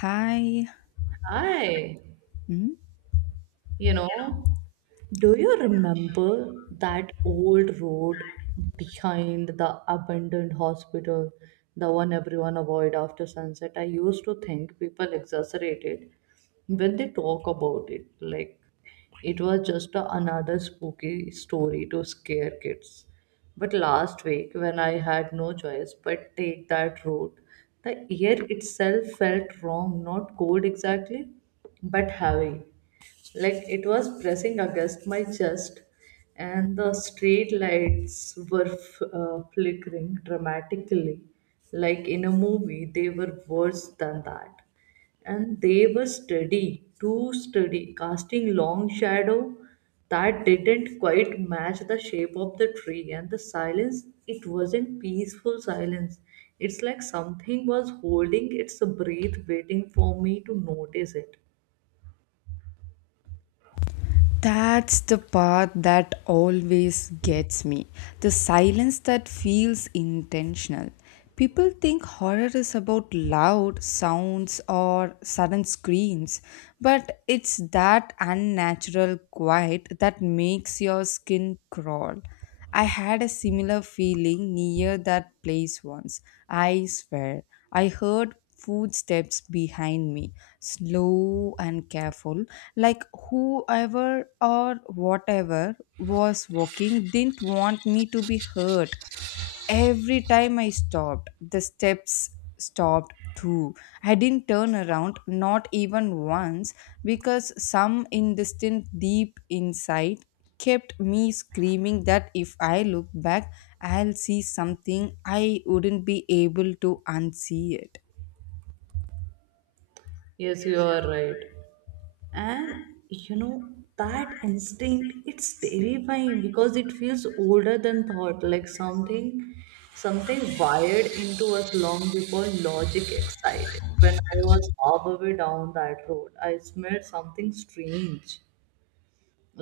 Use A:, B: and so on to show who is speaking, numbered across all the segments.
A: Hi.
B: Hi,
A: Hmm?
B: you know, do you remember that old road behind the abandoned hospital, the one everyone avoid after sunset? I used to think people exaggerate it when they talk about it, like it was just another spooky story to scare kids. But last week, when I had no choice but take that road, the air itself felt wrong, not cold exactly, but heavy like it was pressing against my chest. And the street lights were flickering dramatically, like in a movie. They were worse than that, and they were steady, too steady, casting long shadow that didn't quite match the shape of the tree. And the silence, it wasn't peaceful silence. It's like something was holding its breath waiting for me to notice it.
A: That's the part that always gets me. The silence that feels intentional. People think horror is about loud sounds or sudden screams, but it's that unnatural quiet that makes your skin crawl. I had a similar feeling near that place once. I swear, I heard footsteps behind me, slow and careful, like whoever or whatever was walking didn't want me to be hurt. Every time I stopped, the steps stopped too. I didn't turn around, not even once, because some indistinct deep inside kept me screaming that if I look back, I'll see something I wouldn't be able to unsee it.
B: Yes, you are right. And you know that instinct, it's terrifying because it feels older than thought, like something wired into us long before logic excited. When I was halfway down that road, I smelled something strange,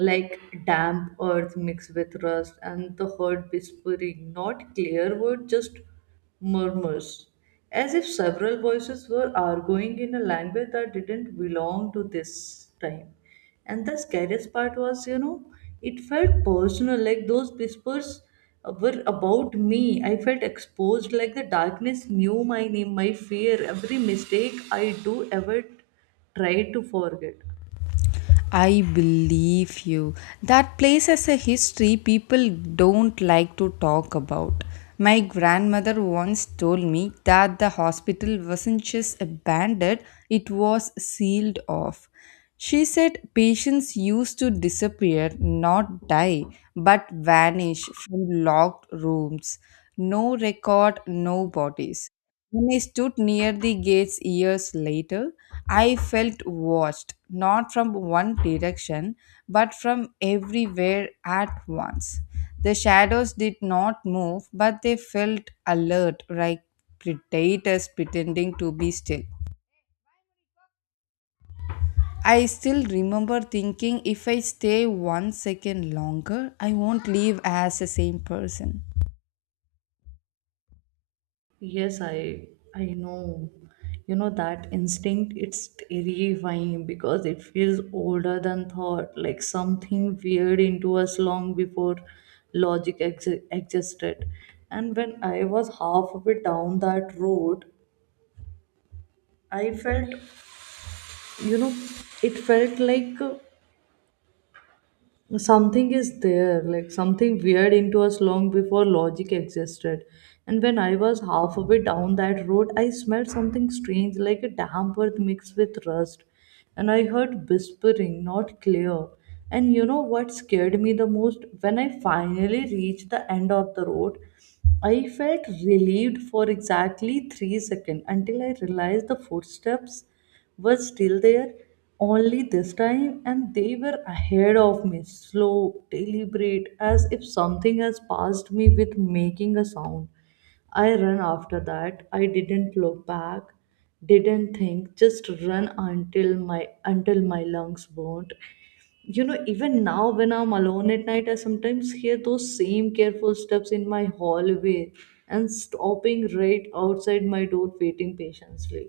B: like damp earth mixed with rust, and the herd whispering, not clear word, just murmurs, as if several voices were arguing in a language that didn't belong to this time. And the scariest part was, you know, it felt personal, like those whispers were about me. I felt exposed, like the darkness knew my name, my fear, every mistake I do ever tried to forget.
A: I believe you. That place has a history people don't like to talk about. My grandmother once told me that the hospital wasn't just abandoned, it was sealed off. She said patients used to disappear, not die, but vanish from locked rooms. No record, no bodies. When I stood near the gates years later, I felt watched, not from one direction, but from everywhere at once. The shadows did not move, but they felt alert, like predators pretending to be still. I still remember thinking if I stay 1 second longer, I won't leave as the same person.
B: Yes, I know. You know that instinct, it's terrifying because it feels older than thought, like something weird into us long before logic ex existed. And when I was half way down that road, I felt, you know, it felt like something is there, like something weird into us long before logic existed. And when I was half a way down that road, I smelled something strange, like a damp earth mixed with rust, and I heard whispering, not clear. And you know what scared me the most? When I finally reached the end of the road, I felt relieved for exactly 3 seconds until I realized the footsteps were still there, only this time, and they were ahead of me, slow, deliberate, as if something has passed me with making a sound. I ran after that. I didn't look back, didn't think, just run until my lungs burned. You know, even now when I'm alone at night, I sometimes hear those same careful steps in my hallway and stopping right outside my door, waiting patiently.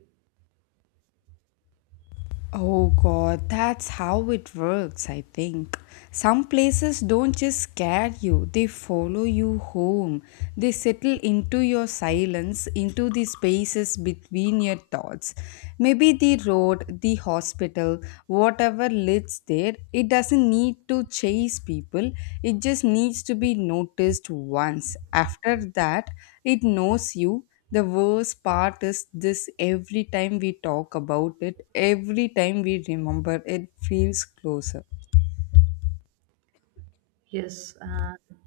A: Oh god, that's how it works, I think. Some places don't just scare you, they follow you home. They settle into your silence, into the spaces between your thoughts. Maybe the road, the hospital, whatever lives there, it doesn't need to chase people, it just needs to be noticed once. After that, it knows you. The worst part is this: every time we talk about it, every time we remember, it feels closer.
B: Yes, and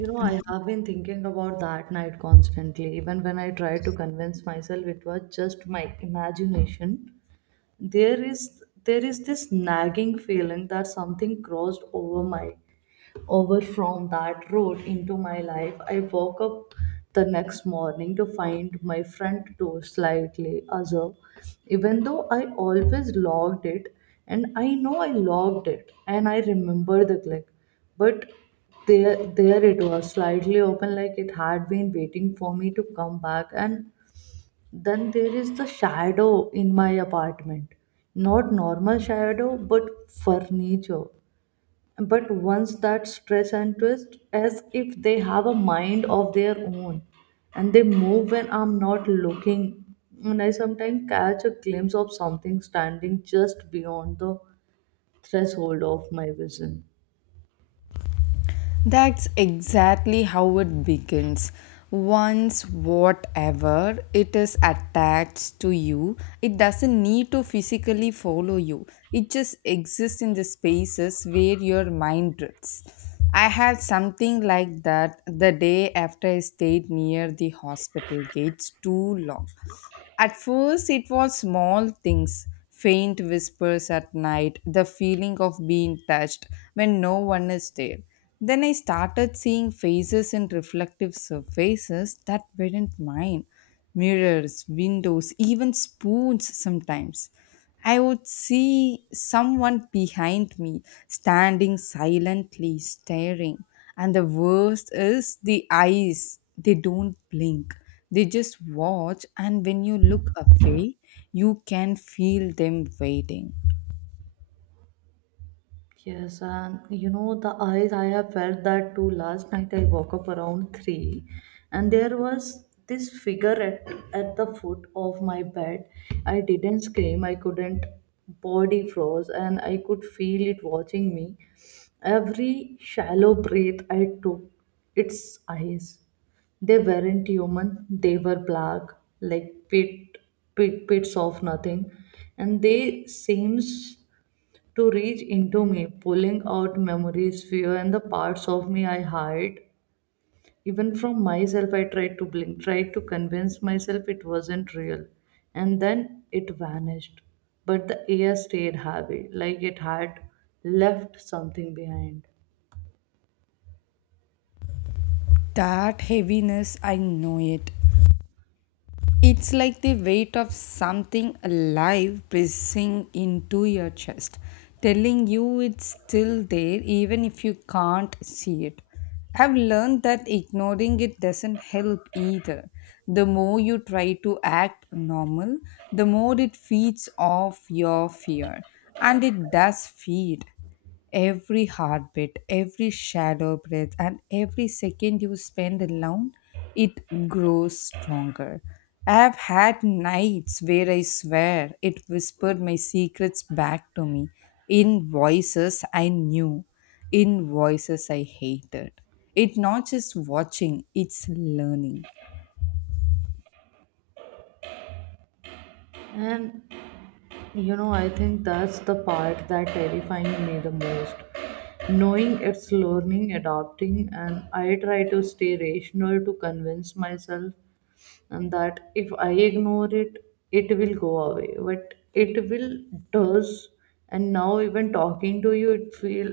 B: you know, I have been thinking about that night constantly, even when I try to convince myself it was just my imagination. There is this nagging feeling that something crossed over my over from that road into my life. I woke up the next morning to find my front door slightly azure, even though I always locked it, and I know I locked it and I remember the click. But there it was slightly open, like it had been waiting for me to come back. And then there is the shadow in my apartment, not normal shadow, but furniture, but once that stretch and twist, as if they have a mind of their own and they move when I'm not looking. And I sometimes catch a glimpse of something standing just beyond the threshold of my vision.
A: That's exactly how it begins. Once whatever it is attached to you, it doesn't need to physically follow you. It just exists in the spaces where your mind drifts. I had something like that the day after I stayed near the hospital gates too long. At first, it was small things, faint whispers at night, the feeling of being touched when no one is there. Then I started seeing faces in reflective surfaces that weren't mine: mirrors, windows, even spoons sometimes. I would see someone behind me standing silently staring. And the worst is the eyes, they don't blink. They just watch, and when you look away, you can feel them waiting.
B: Yes, and you know, the eyes, I have felt that too. Last night I woke up around 3, and there was this figure at the foot of my bed. I didn't scream, I couldn't, body froze, and I could feel it watching me. Every shallow breath I took, its eyes, they weren't human, they were black, like pits of nothing, and they seems to reach into me, pulling out memories, fear, and the parts of me I hide. Even from myself, I tried to blink, tried to convince myself it wasn't real. And then it vanished. But the air stayed heavy, like it had left something behind.
A: That heaviness, I know it. It's like the weight of something alive pressing into your chest, telling you it's still there even if you can't see it. I've learned that ignoring it doesn't help either. The more you try to act normal, the more it feeds off your fear, and it does feed. Every heartbeat, every shadow breath, and every second you spend alone, it grows stronger. I have had nights where I swear it whispered my secrets back to me in voices I knew, in voices I hated. It's not just watching, it's learning.
B: And you know, I think that's the part that terrifying me the most. Knowing it's learning, adopting, and I try to stay rational to convince myself and that if I ignore it, it will go away. But it will does, and now even talking to you, it feel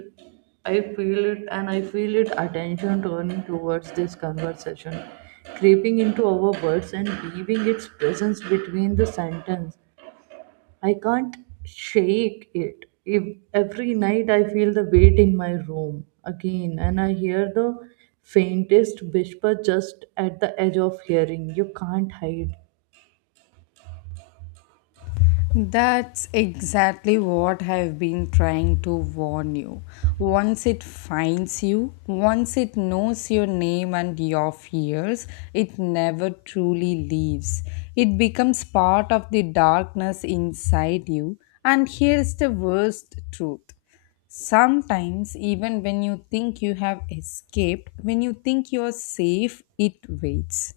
B: I feel it, and I feel it attention turning towards this conversation, creeping into our words and leaving its presence between the sentence. I can't shake it. If every night I feel the weight in my room again, and I hear the faintest whisper just at the edge of hearing. You can't hide.
A: That's exactly what I've been trying to warn you. Once it finds you, once it knows your name and your fears, it never truly leaves. It becomes part of the darkness inside you. And here's the worst truth: sometimes, even when you think you have escaped, when you think you're safe, it waits.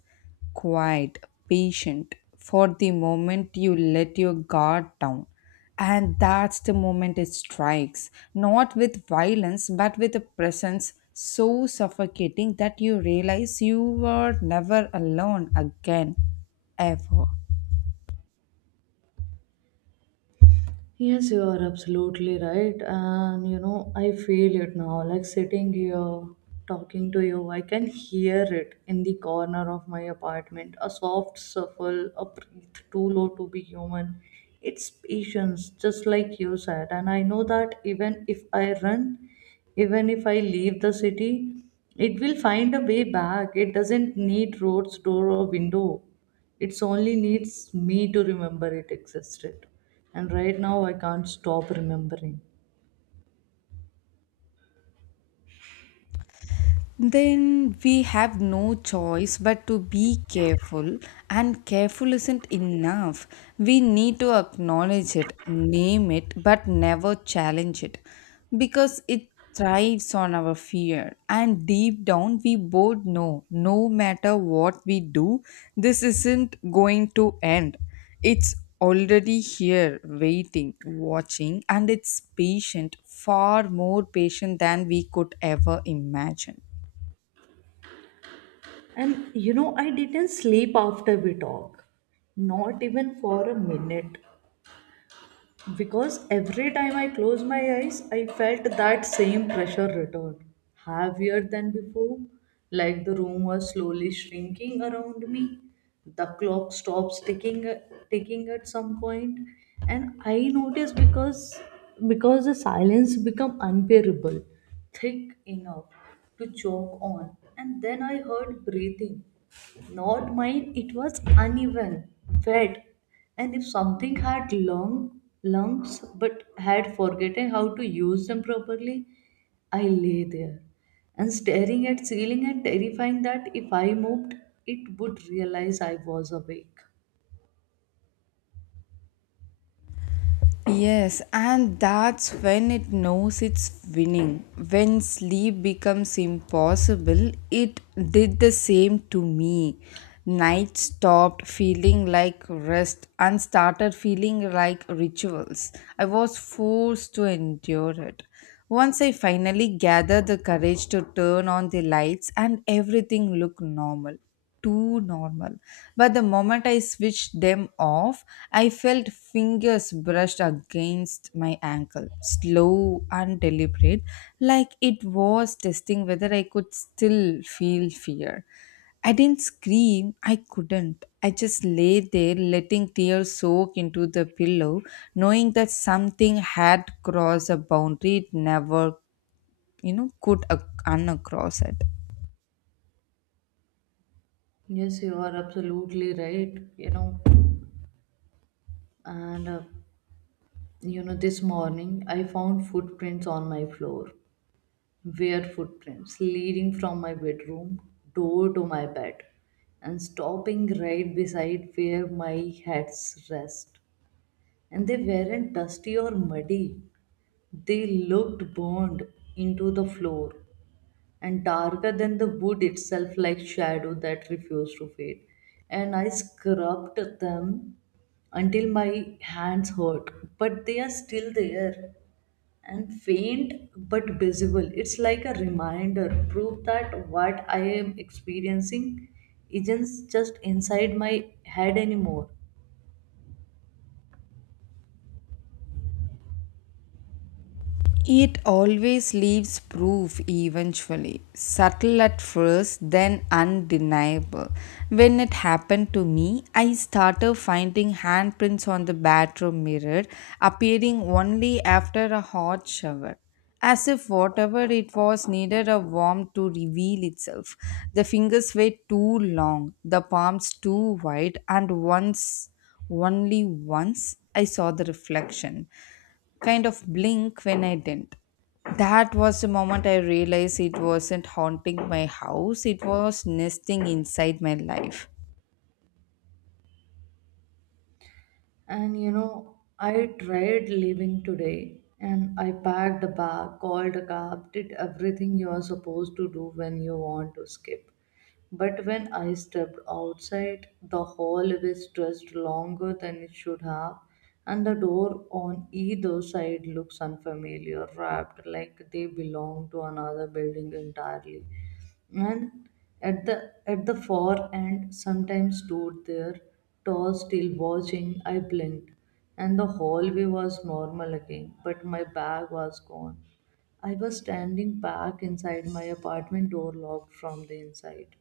A: Quiet, patient, for the moment you let your guard down. And that's the moment it strikes, not with violence, but with a presence so suffocating that you realize you were never alone again, ever.
B: Yes, you are absolutely right. And you know, I feel it now. Like sitting here talking to you, I can hear it in the corner of my apartment. A soft shuffle, a breath too low to be human. It's patience, just like you said. And I know that even if I run, even if I leave the city, it will find a way back. It doesn't need roads, door, or window. It's only needs me to remember it existed. And right now I can't stop remembering.
A: Then we have no choice but to be careful, and careful isn't enough. We need to acknowledge it, name it, but never challenge it, because it thrives on our fear. And deep down we both know, no matter what we do, this isn't going to end. It's already here, waiting, watching, and it's patient, far more patient than we could ever imagine.
B: And you know, I didn't sleep after we talk. Not even for a minute. Because every time I closed my eyes, I felt that same pressure return, heavier than before, like the room was slowly shrinking around me. The clock stops ticking at some point, and I noticed because the silence became unbearable, thick enough to choke on, and then I heard breathing, not mine. It was uneven, wet, and if something had long lumps but had forgotten how to use them properly. I lay there and staring at ceiling and terrifying that if I moved, it would realize I was awake.
A: Yes, and that's when it knows it's winning. When sleep becomes impossible, it did the same to me. Night stopped feeling like rest and started feeling like rituals. I was forced to endure it. Once I finally gathered the courage to turn on the lights, and everything looked normal, too normal. But the moment I switched them off, I felt fingers brushed against my ankle, slow and deliberate, like it was testing whether I could still feel fear. I didn't scream, I couldn't. I just lay there, letting tears soak into the pillow, knowing that something had crossed a boundary it never, could uncross it.
B: Yes, you are absolutely right. You know, and you know, this morning I found footprints on my floor, were footprints leading from my bedroom door to my bed and stopping right beside where my head's rest. And they weren't dusty or muddy. They looked burned into the floor and darker than the wood itself, like shadow that refused to fade. And I scrubbed them until my hands hurt, but they are still there, and faint but visible. It's like a reminder, proof that what I am experiencing isn't just inside my head anymore.
A: It always leaves proof eventually, subtle at first, then undeniable. When it happened to me, I started finding handprints on the bathroom mirror, appearing only after a hot shower. As if whatever it was needed a warm to reveal itself. The fingers were too long, the palms too wide, and once, only once, I saw the reflection kind of blink when I didn't. That was the moment I realized it wasn't haunting my house, it was nesting inside my life.
B: And you know, I tried leaving today and I packed a bag, called a cab, did everything you are supposed to do when you want to skip. But when I stepped outside, the hall was stretched longer than it should have, and the door on either side looks unfamiliar, wrapped like they belong to another building entirely. And at the far end sometimes stood there, tall, still, watching. I blinked and the hallway was normal again, but my bag was gone. I was standing back inside my apartment, door locked from the inside.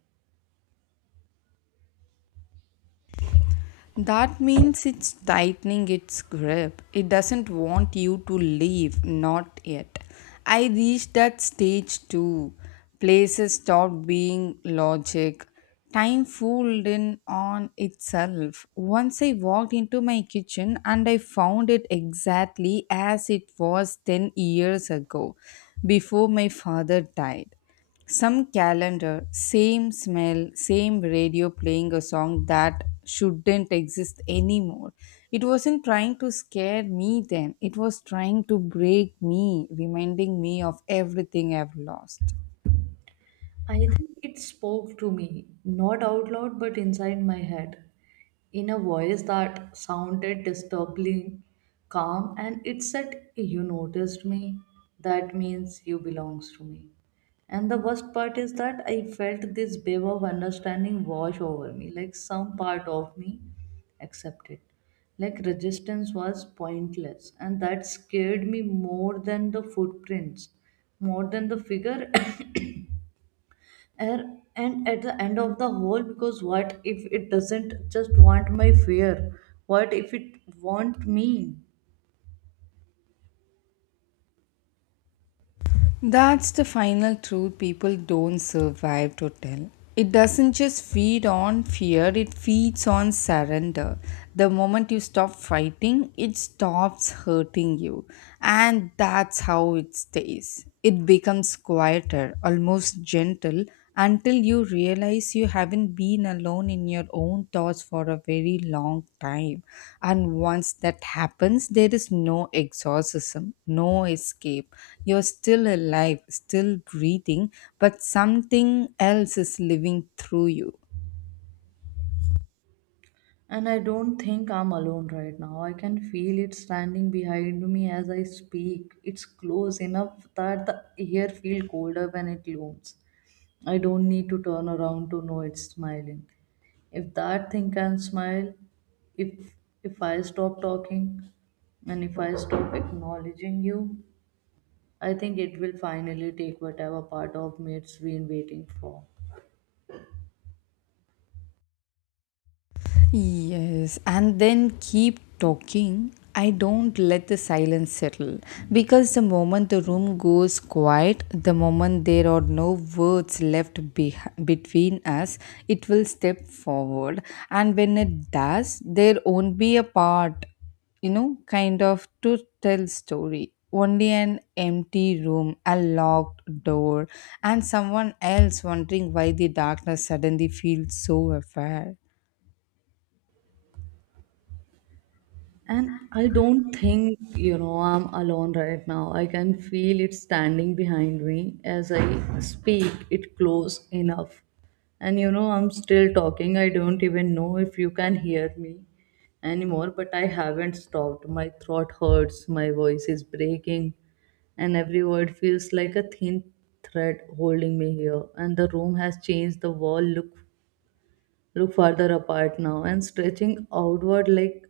A: That means it's tightening its grip. It doesn't want you to leave, not yet. I reached that stage too. Places stopped being logic. Time fooled in on itself. Once I walked into my kitchen and I found it exactly as it was 10 years ago, before my father died. Some calendar, same smell, same radio playing a song that shouldn't exist anymore. It wasn't trying to scare me then, it was trying to break me, reminding me of everything I've lost.
B: I think it spoke to me, not out loud, but inside my head, in a voice that sounded disturbingly calm, and it said, "You noticed me, that means you belongs to me." And the worst part is that I felt this wave of understanding wash over me, like some part of me accepted. Like resistance was pointless, and that scared me more than the footprints, more than the figure. And at the end of the whole, because what if it doesn't just want my fear? What if it want me?
A: That's the final truth people don't survive to tell. It doesn't just feed on fear, it feeds on surrender. The moment you stop fighting, it stops hurting you. And that's how it stays. It becomes quieter, almost gentle until you realize you haven't been alone in your own thoughts for a very long time. And once that happens, there is no exorcism, no escape. You're still alive, still breathing, but something else is living through you.
B: And I don't think I'm alone right now. I can feel it standing behind me as I speak. It's close enough that the air feels colder when it looms. I don't need to turn around to know it's smiling. If that thing can smile, if if I stop talking, and if I stop acknowledging you, I think it will finally take whatever part of me it's been waiting for.
A: Yes, and then keep talking. I don't let the silence settle, because the moment the room goes quiet, the moment there are no words left be between us, it will step forward. And when it does, there won't be a part, kind of to tell story. Only an empty room, a locked door, and someone else wondering why the darkness suddenly feels so affair.
B: And I don't think, you know, I'm alone right now. I can feel it standing behind me as I speak, it close enough. And you know, I'm still talking. I don't even know if you can hear me anymore, but I haven't stopped. My throat hurts, my voice is breaking, and every word feels like a thin thread holding me here. And the room has changed. The wall look farther apart now and stretching outward like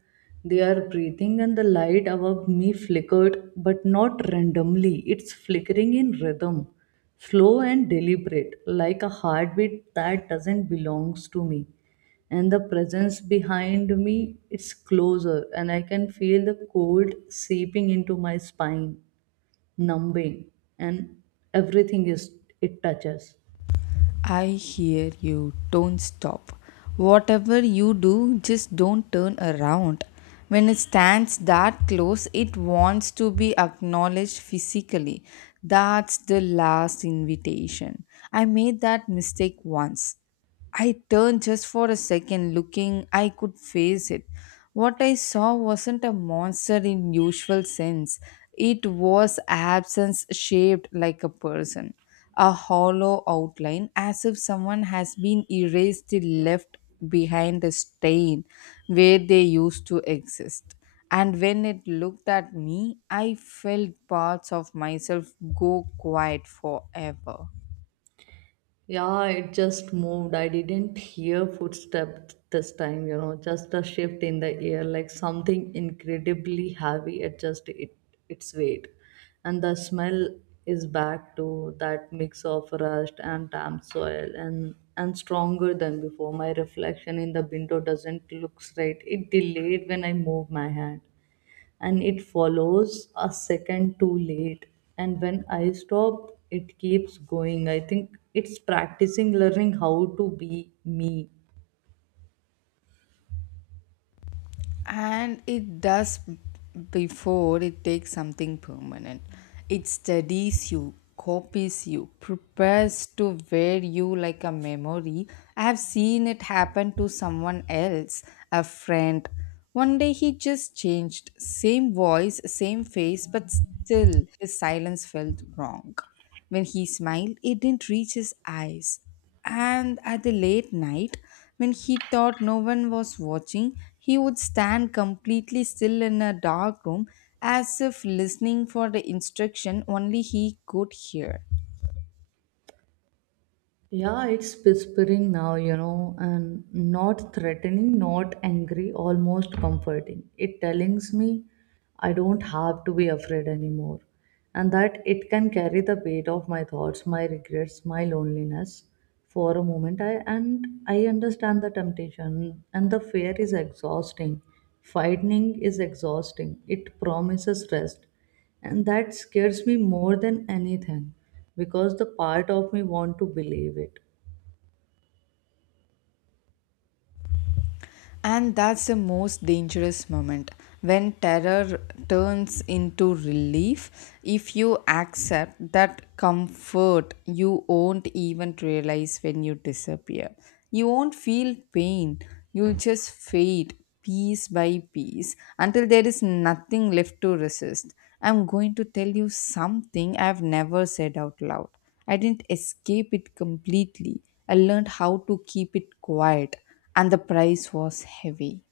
B: they are breathing. And the light above me flickered, but not randomly. It's flickering in rhythm, slow and deliberate, like a heartbeat that doesn't belongs to me. And the presence behind me is closer, and I can feel the cold seeping into my spine, numbing, and everything is, it touches.
A: I hear you. Don't stop. Whatever you do, just don't turn around. When it stands that close, it wants to be acknowledged physically. That's the last invitation. I made that mistake once. I turned just for a second, looking I could face it. What I saw wasn't a monster in usual sense. It was absence shaped like a person, a hollow outline as if someone has been erased and left behind a stain where they used to exist. And when it looked at me, I felt parts of myself go quiet forever.
B: Yeah, it just moved. I didn't hear footsteps this time, you know, just a shift in the air, like something incredibly heavy adjusted it, its weight. And the smell is back to that mix of rust and damp soil, and stronger than before. My reflection in the window doesn't look right. It delayed when I move my hand and it follows a second too late. And when I stop, it keeps going. I think it's practicing learning how to be me.
A: And it does. Before it takes something permanent, it studies you, copies you, prepares to wear you like a memory. I have seen it happen to someone else, a friend. One day he just changed: same voice, same face, but still his silence felt wrong. When he smiled, it didn't reach his eyes. And at the late night, when he thought no one was watching, he would stand completely still in a dark room as if listening for the instruction only he could hear.
B: Yeah, it's whispering now, you know, and not threatening, not angry, almost comforting. It tells me I don't have to be afraid anymore, and that it can carry the weight of my thoughts, my regrets, my loneliness for a moment. I understand the temptation, and the fear is exhausting. Fighting is exhausting. It promises rest, and that scares me more than anything because the part of me want to believe it.
A: And that's the most dangerous moment, when terror turns into relief. If you accept that comfort, you won't even realize when you disappear. You won't feel pain, you'll just fade piece by piece until there is nothing left to resist. I'm going to tell you something I've never said out loud. I didn't escape it completely. I learned how to keep it quiet, and the price was heavy.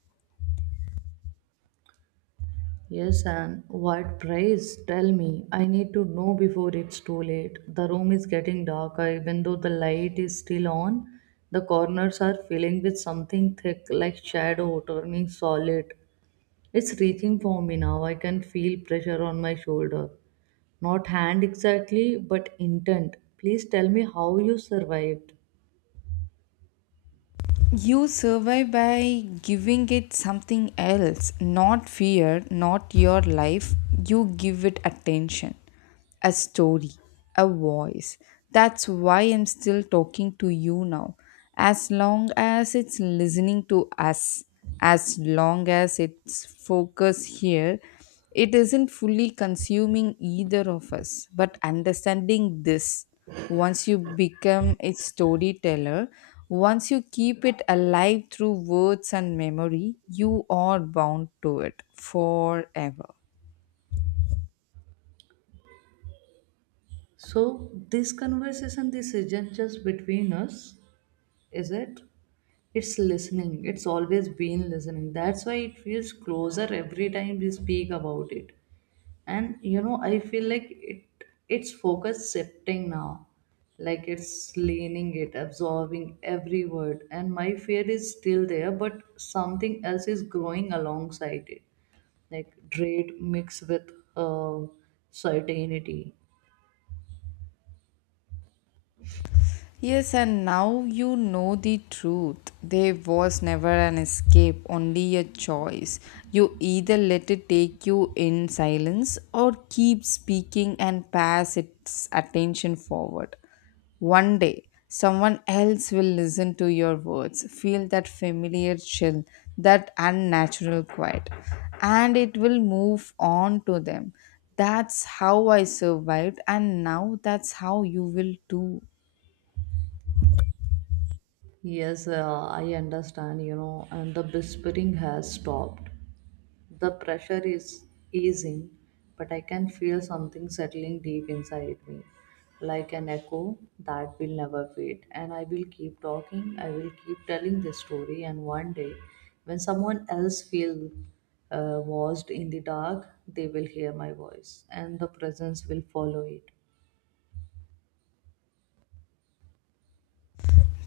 B: Yes, and what price? Tell me, I need to know before it's too late. The room is getting darker even though the light is still on. The corners are filling with something thick like shadow turning solid. It's reaching for me now. I can feel pressure on my shoulder, not hand exactly but intent. Please tell me how you survived.
A: You survive by giving it something else, not fear, not your life. You give it attention, a story, a voice. That's why I'm still talking to you now. As long as it's listening to us, as long as it's focused here, it isn't fully consuming either of us. But understanding this: once you become its storyteller, once you keep it alive through words and memory, you are bound to it forever.
B: So, this conversation, this isn't just between us, is it? It's listening. It's always been listening. That's why it feels closer every time we speak about it. And you know, I feel like it, its focus shifting now. Like it's leaning it, absorbing every word. And my fear is still there, but something else is growing alongside it. Like dread mixed with uh, certainty.
A: Yes, and now you know the truth. There was never an escape, only a choice. You either let it take you in silence or keep speaking and pass its attention forward. One day, someone else will listen to your words, feel that familiar chill, that unnatural quiet, and it will move on to them. That's how I survived, and now that's how you will too.
B: Yes, I understand, you know, and the whispering has stopped. The pressure is easing, but I can feel something settling deep inside me, like an echo that will never fade. And I will keep talking, I will keep telling this story, and one day, when someone else feels lost in the dark, they will hear my voice, and the presence will follow it.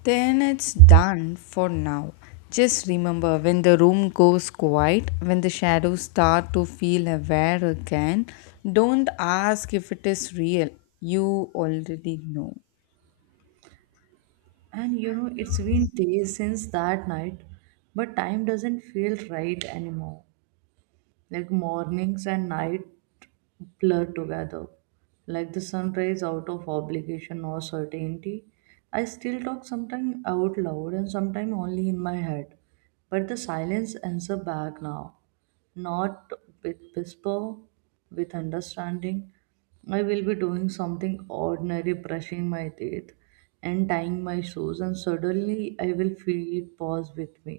A: Then it's done for now. Just remember, when the room goes quiet, when the shadows start to feel aware again, don't ask if it is real. You already know.
B: And you know, it's been days since that night, but time doesn't feel right anymore, like mornings and night blur together, like the sunrise out of obligation or certainty. I still talk sometimes out loud and sometimes only in my head, but the silence answer back now, not with whisper, with understanding. I will be doing something ordinary, brushing my teeth and tying my shoes, and suddenly I will feel it pause with me,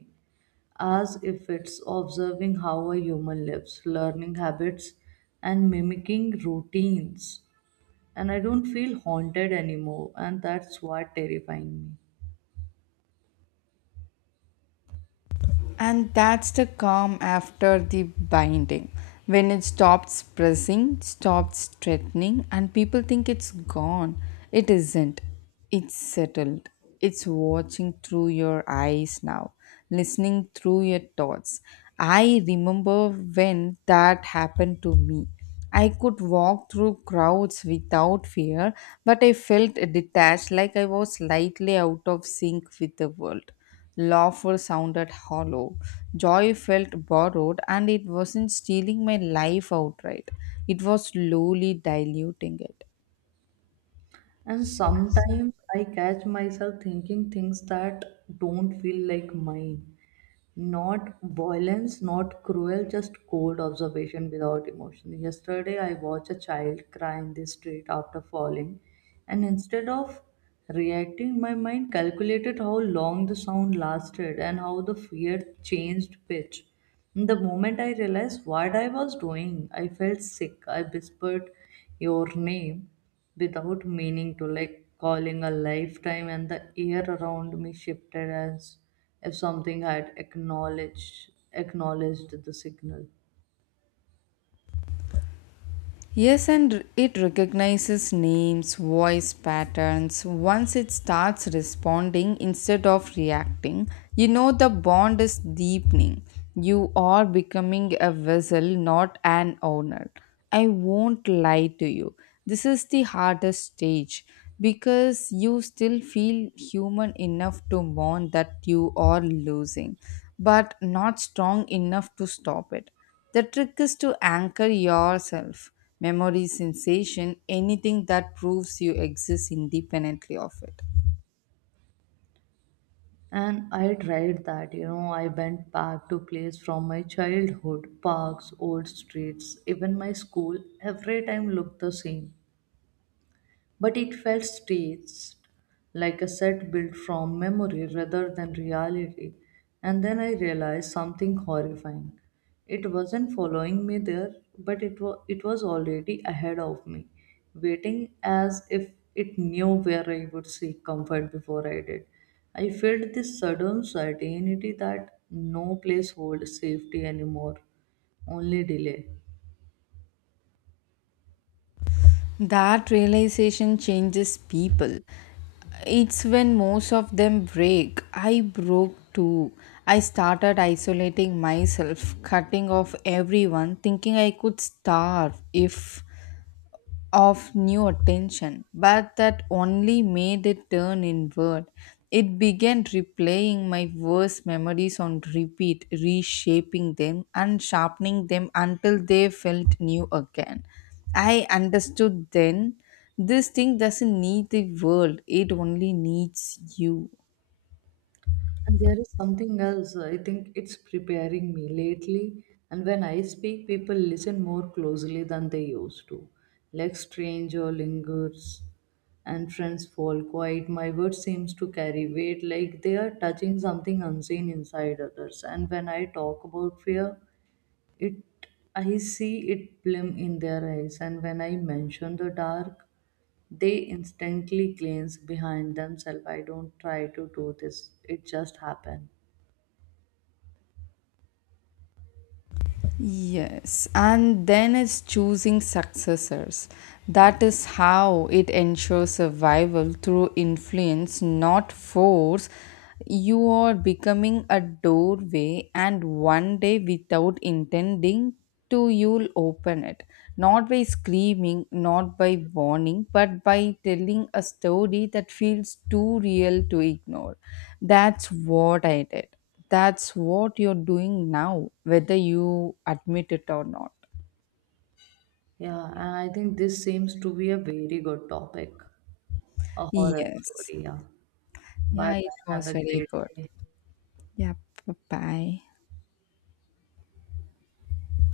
B: as if it's observing how a human lives, learning habits, and mimicking routines. And I don't feel haunted anymore, and that's what terrifying me.
A: And that's the calm after the binding. When it stops pressing, stops threatening, and people think it's gone. It isn't. It's settled. It's watching through your eyes now, listening through your thoughts. I remember when that happened to me. I could walk through crowds without fear, but I felt detached, like I was slightly out of sync with the world. Laughter sounded hollow. Joy felt borrowed, and it wasn't stealing my life outright, it was slowly diluting it.
B: And sometimes I catch myself thinking things that don't feel like mine. Not violence, not cruel, just cold observation without emotion. Yesterday, I watched a child cry in the street after falling, and instead of reacting, my mind calculated how long the sound lasted and how the fear changed pitch. The moment I realized what I was doing, I felt sick. I whispered your name without meaning to, like calling a lifetime, and the air around me shifted as if something had acknowledged the signal.
A: Yes, and it recognizes names, voice patterns. Once it starts responding instead of reacting, you know the bond is deepening. You are becoming a vessel, not an owner. I won't lie to you. This is the hardest stage, because you still feel human enough to mourn that you are losing, but not strong enough to stop it. The trick is to anchor yourself: memory, sensation, anything that proves you exist independently of it.
B: And I tried that, you know, I went back to place from my childhood, parks, old streets, even my school, every time looked the same. But it felt staged, like a set built from memory rather than reality. And then I realized something horrifying. It wasn't following me there, but it it was already ahead of me, waiting as if it knew where I would seek comfort before I did. I felt this sudden certainty that no place holds safety anymore, only delay.
A: That realization changes people. It's when most of them break. I broke too. I started isolating myself, cutting off everyone, thinking I could starve if of new attention, but that only made it turn inward. It began replaying my worst memories on repeat, reshaping them and sharpening them until they felt new again. I understood then, this thing doesn't need the world, it only needs you.
B: And there is something else, I think it's preparing me lately. And when I speak, people listen more closely than they used to. Like stranger lingers and friends fall quiet. My word seems to carry weight, like they are touching something unseen inside others. And when I talk about fear, it I see it gleam in their eyes, and when I mention the dark, they instantly glance behind themselves. I don't try to do this. It just happened.
A: Yes, and then it's choosing successors. That is how it ensures survival through influence, not force. You are becoming a doorway, and one day, without intending to, you'll open it, not by screaming, not by warning, but by telling a story that feels too real to ignore. That's what I did. That's what you're doing now, whether you admit it or not.
B: Yeah, and I think this seems to be a very good topic. A horror
A: Yes.
B: story, yeah. Bye
A: Yeah, it
B: bye. Have
A: was
B: a
A: very
B: great
A: good.
B: day.
A: Yeah. Bye.